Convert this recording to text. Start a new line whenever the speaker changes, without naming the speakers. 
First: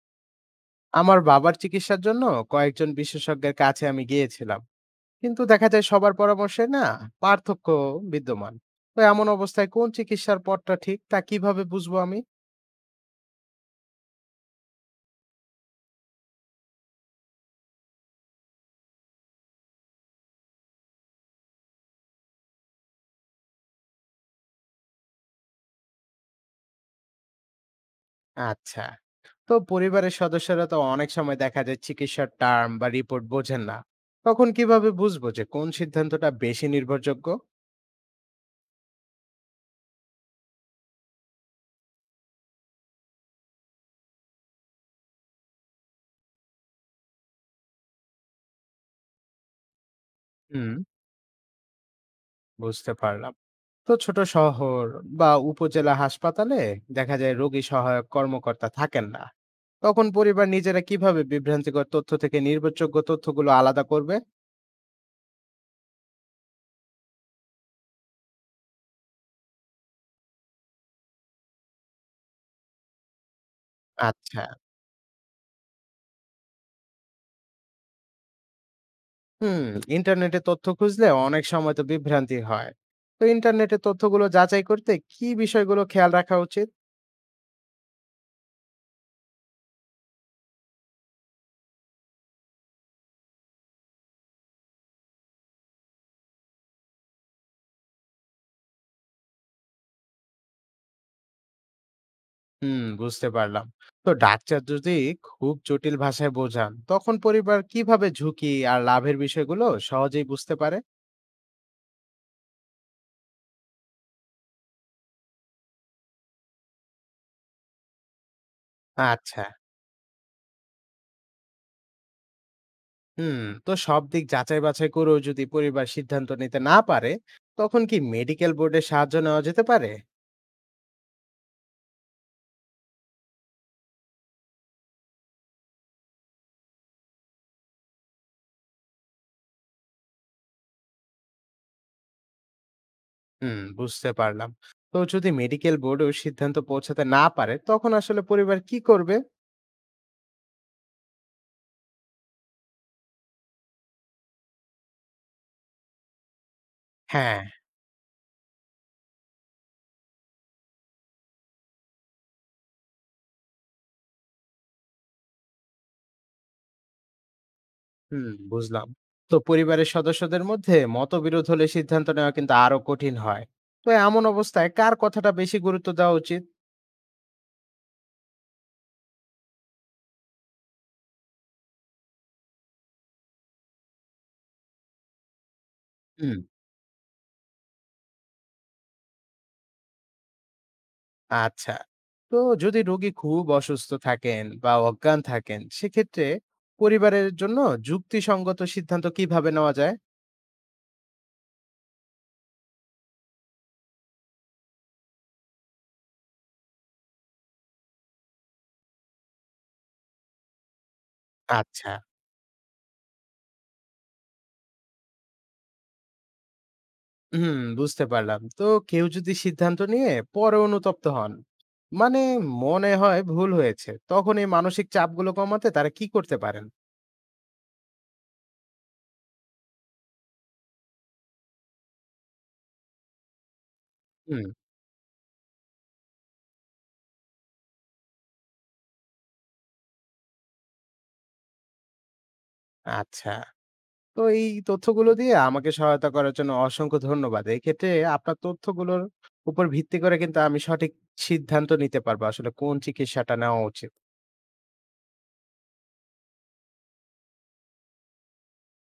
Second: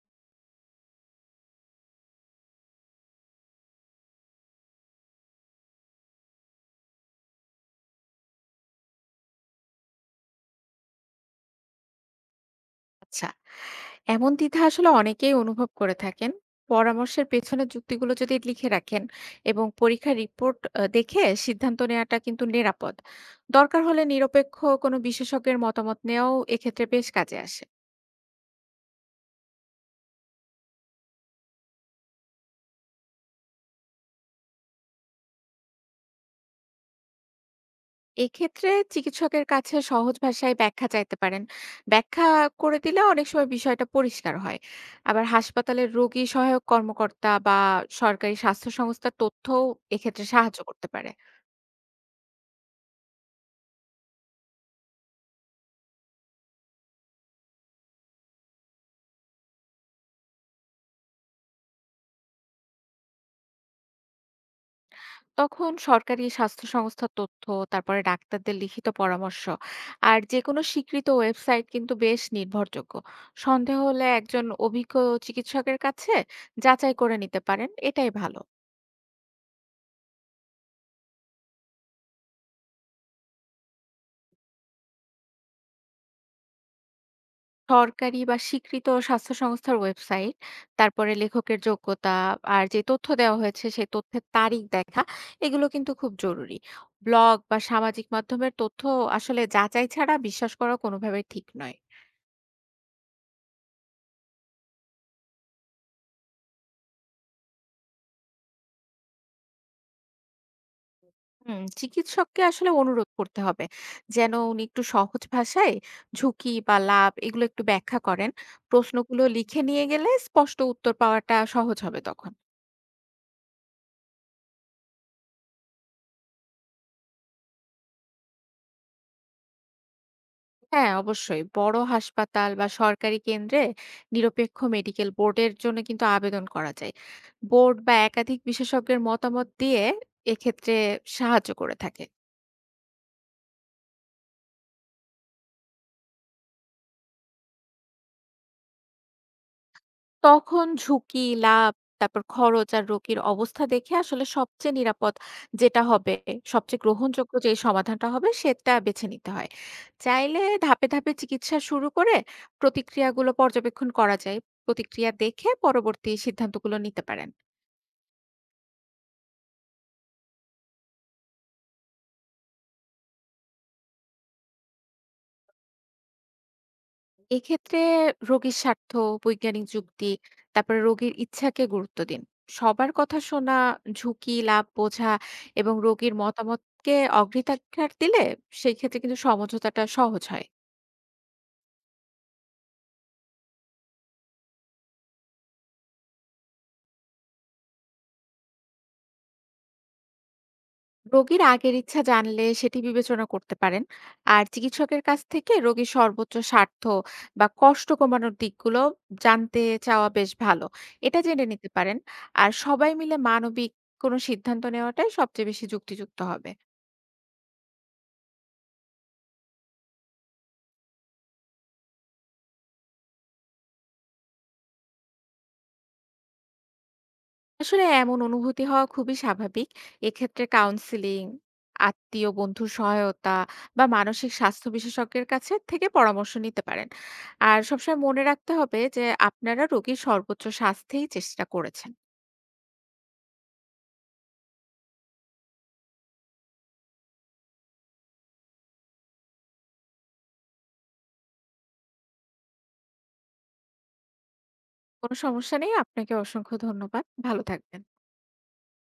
আমার বাবার চিকিৎসার জন্য কয়েকজন বিশেষজ্ঞের কাছে আমি গিয়েছিলাম, কিন্তু দেখা যায় সবার পরামর্শে না পার্থক্য বিদ্যমান। তো এমন অবস্থায় কোন চিকিৎসার পথটা ঠিক তা কিভাবে বুঝবো আমি?
আচ্ছা এমন দ্বিধা আসলে অনেকেই অনুভব করে থাকেন। পরামর্শের পেছনে যুক্তিগুলো যদি লিখে রাখেন এবং পরীক্ষার রিপোর্ট দেখে সিদ্ধান্ত নেওয়াটা কিন্তু নিরাপদ। দরকার হলে নিরপেক্ষ কোনো বিশেষজ্ঞের মতামত নেওয়াও এক্ষেত্রে বেশ কাজে আসে।
আচ্ছা, তো পরিবারের সদস্যরা তো অনেক সময় দেখা যায় চিকিৎসার টার্ম বা রিপোর্ট বোঝেন না, তখন কিভাবে বুঝবো যে কোন সিদ্ধান্তটা বেশি নির্ভরযোগ্য?
এক্ষেত্রে চিকিৎসকের কাছে সহজ ভাষায় ব্যাখ্যা চাইতে পারেন। ব্যাখ্যা করে দিলে অনেক সময় বিষয়টা পরিষ্কার হয়। আবার হাসপাতালের রোগী সহায়ক কর্মকর্তা বা সরকারি স্বাস্থ্য সংস্থার তথ্যও এক্ষেত্রে সাহায্য
হুম,
করতে পারে।
বুঝতে পারলাম। তো ছোট শহর বা উপজেলা হাসপাতালে দেখা যায় রোগী সহায়ক কর্মকর্তা থাকেন না, তখন পরিবার নিজেরা কিভাবে বিভ্রান্তিকর তথ্য থেকে নির্ভরযোগ্য তথ্যগুলো আলাদা করবে?
তখন সরকারি স্বাস্থ্য সংস্থার তথ্য, তারপরে ডাক্তারদের লিখিত পরামর্শ আর যেকোনো স্বীকৃত ওয়েবসাইট কিন্তু বেশ নির্ভরযোগ্য। সন্দেহ হলে
আচ্ছা।
একজন অভিজ্ঞ চিকিৎসকের কাছে যাচাই করে নিতে পারেন, এটাই ভালো।
হুম। ইন্টারনেটে তথ্য খুঁজলে অনেক সময় তো বিভ্রান্তি হয়, তো ইন্টারনেটে তথ্যগুলো যাচাই করতে কি বিষয়গুলো খেয়াল রাখা উচিত?
সরকারি বা স্বীকৃত স্বাস্থ্য সংস্থার ওয়েবসাইট, তারপরে লেখকের যোগ্যতা আর যে তথ্য দেওয়া হয়েছে সেই তথ্যের তারিখ দেখা, এগুলো কিন্তু খুব জরুরি। ব্লগ বা সামাজিক মাধ্যমের তথ্য আসলে যাচাই ছাড়া বিশ্বাস করা কোনোভাবেই ঠিক নয়।
হুম, বুঝতে পারলাম। তো ডাক্তার যদি খুব জটিল ভাষায় বোঝান, তখন পরিবার কিভাবে ঝুঁকি আর লাভের বিষয়গুলো সহজেই বুঝতে পারে?
হুম, চিকিৎসককে আসলে অনুরোধ করতে হবে যেন উনি একটু সহজ ভাষায় ঝুঁকি বা লাভ এগুলো একটু ব্যাখ্যা করেন। প্রশ্নগুলো
আচ্ছা।
লিখে নিয়ে গেলে স্পষ্ট উত্তর পাওয়াটা সহজ হবে তখন।
হুম। তো সব দিক যাচাই বাছাই করেও যদি পরিবার সিদ্ধান্ত নিতে না পারে, তখন কি মেডিকেল বোর্ডের সাহায্য নেওয়া যেতে পারে?
হ্যাঁ, অবশ্যই বড় হাসপাতাল বা সরকারি কেন্দ্রে নিরপেক্ষ মেডিকেল বোর্ডের জন্য কিন্তু আবেদন করা যায়। বোর্ড বা একাধিক বিশেষজ্ঞের মতামত দিয়ে এক্ষেত্রে সাহায্য করে থাকে।
হুম, বুঝতে পারলাম। তো যদি মেডিকেল বোর্ডেও সিদ্ধান্ত পৌঁছাতে না পারে, তখন আসলে পরিবার কি করবে?
তখন ঝুঁকি, লাভ, তারপর খরচ আর রোগীর অবস্থা দেখে আসলে সবচেয়ে নিরাপদ যেটা হবে, সবচেয়ে গ্রহণযোগ্য
হ্যাঁ।
যে সমাধানটা হবে সেটা বেছে নিতে হয়। চাইলে ধাপে, ধাপে চিকিৎসা শুরু করে প্রতিক্রিয়াগুলো পর্যবেক্ষণ করা যায়। প্রতিক্রিয়া দেখে পরবর্তী সিদ্ধান্তগুলো নিতে পারেন।
হুম, বুঝলাম। তো পরিবারের সদস্যদের মধ্যে মতবিরোধ হলে সিদ্ধান্ত নেওয়া কিন্তু আরো কঠিন হয়, তো এমন অবস্থায় কার কথাটা বেশি গুরুত্ব দেওয়া উচিত?
এক্ষেত্রে রোগীর স্বার্থ, বৈজ্ঞানিক যুক্তি, তারপরে রোগীর ইচ্ছাকে গুরুত্ব দিন। সবার কথা শোনা, ঝুঁকি, লাভ বোঝা এবং রোগীর
হুম।
মতামতকে অগ্রাধিকার দিলে সেই ক্ষেত্রে কিন্তু সমঝোতাটা সহজ হয়।
আচ্ছা। তো যদি রোগী খুব অসুস্থ থাকেন বা অজ্ঞান থাকেন, সেক্ষেত্রে পরিবারের জন্য যুক্তিসঙ্গত সিদ্ধান্ত কিভাবে নেওয়া যায়?
রোগীর আগের ইচ্ছা জানলে সেটি বিবেচনা করতে পারেন। আর চিকিৎসকের কাছ থেকে রোগীর সর্বোচ্চ স্বার্থ বা কষ্ট কমানোর দিকগুলো জানতে চাওয়া বেশ ভালো। এটা জেনে নিতে
আচ্ছা।
পারেন। আর সবাই মিলে মানবিক কোনো সিদ্ধান্ত নেওয়াটাই সবচেয়ে বেশি যুক্তিযুক্ত হবে।
হুম, বুঝতে পারলাম। তো কেউ যদি সিদ্ধান্ত নিয়ে পরে অনুতপ্ত হন, মানে মনে হয় ভুল হয়েছে, তখন এই মানসিক চাপগুলো কমাতে তারা কি করতে পারেন?
আসলে এমন অনুভূতি হওয়া খুবই স্বাভাবিক। এক্ষেত্রে কাউন্সেলিং, আত্মীয় বন্ধুর সহায়তা বা মানসিক
হুম।
স্বাস্থ্য বিশেষজ্ঞের কাছে থেকে পরামর্শ নিতে পারেন। আর সবসময় মনে রাখতে হবে যে আপনারা রোগীর সর্বোচ্চ স্বাস্থ্যেই চেষ্টা করেছেন।
আচ্ছা। তো এই তথ্যগুলো দিয়ে আমাকে সহায়তা করার জন্য অসংখ্য ধন্যবাদ। এক্ষেত্রে আপনার তথ্যগুলোর উপর ভিত্তি করে কিন্তু আমি সঠিক সিদ্ধান্ত নিতে পারবো আসলে কোন চিকিৎসাটা নেওয়া উচিত।
কোনো সমস্যা নেই। আপনাকে অসংখ্য ধন্যবাদ। ভালো থাকবেন।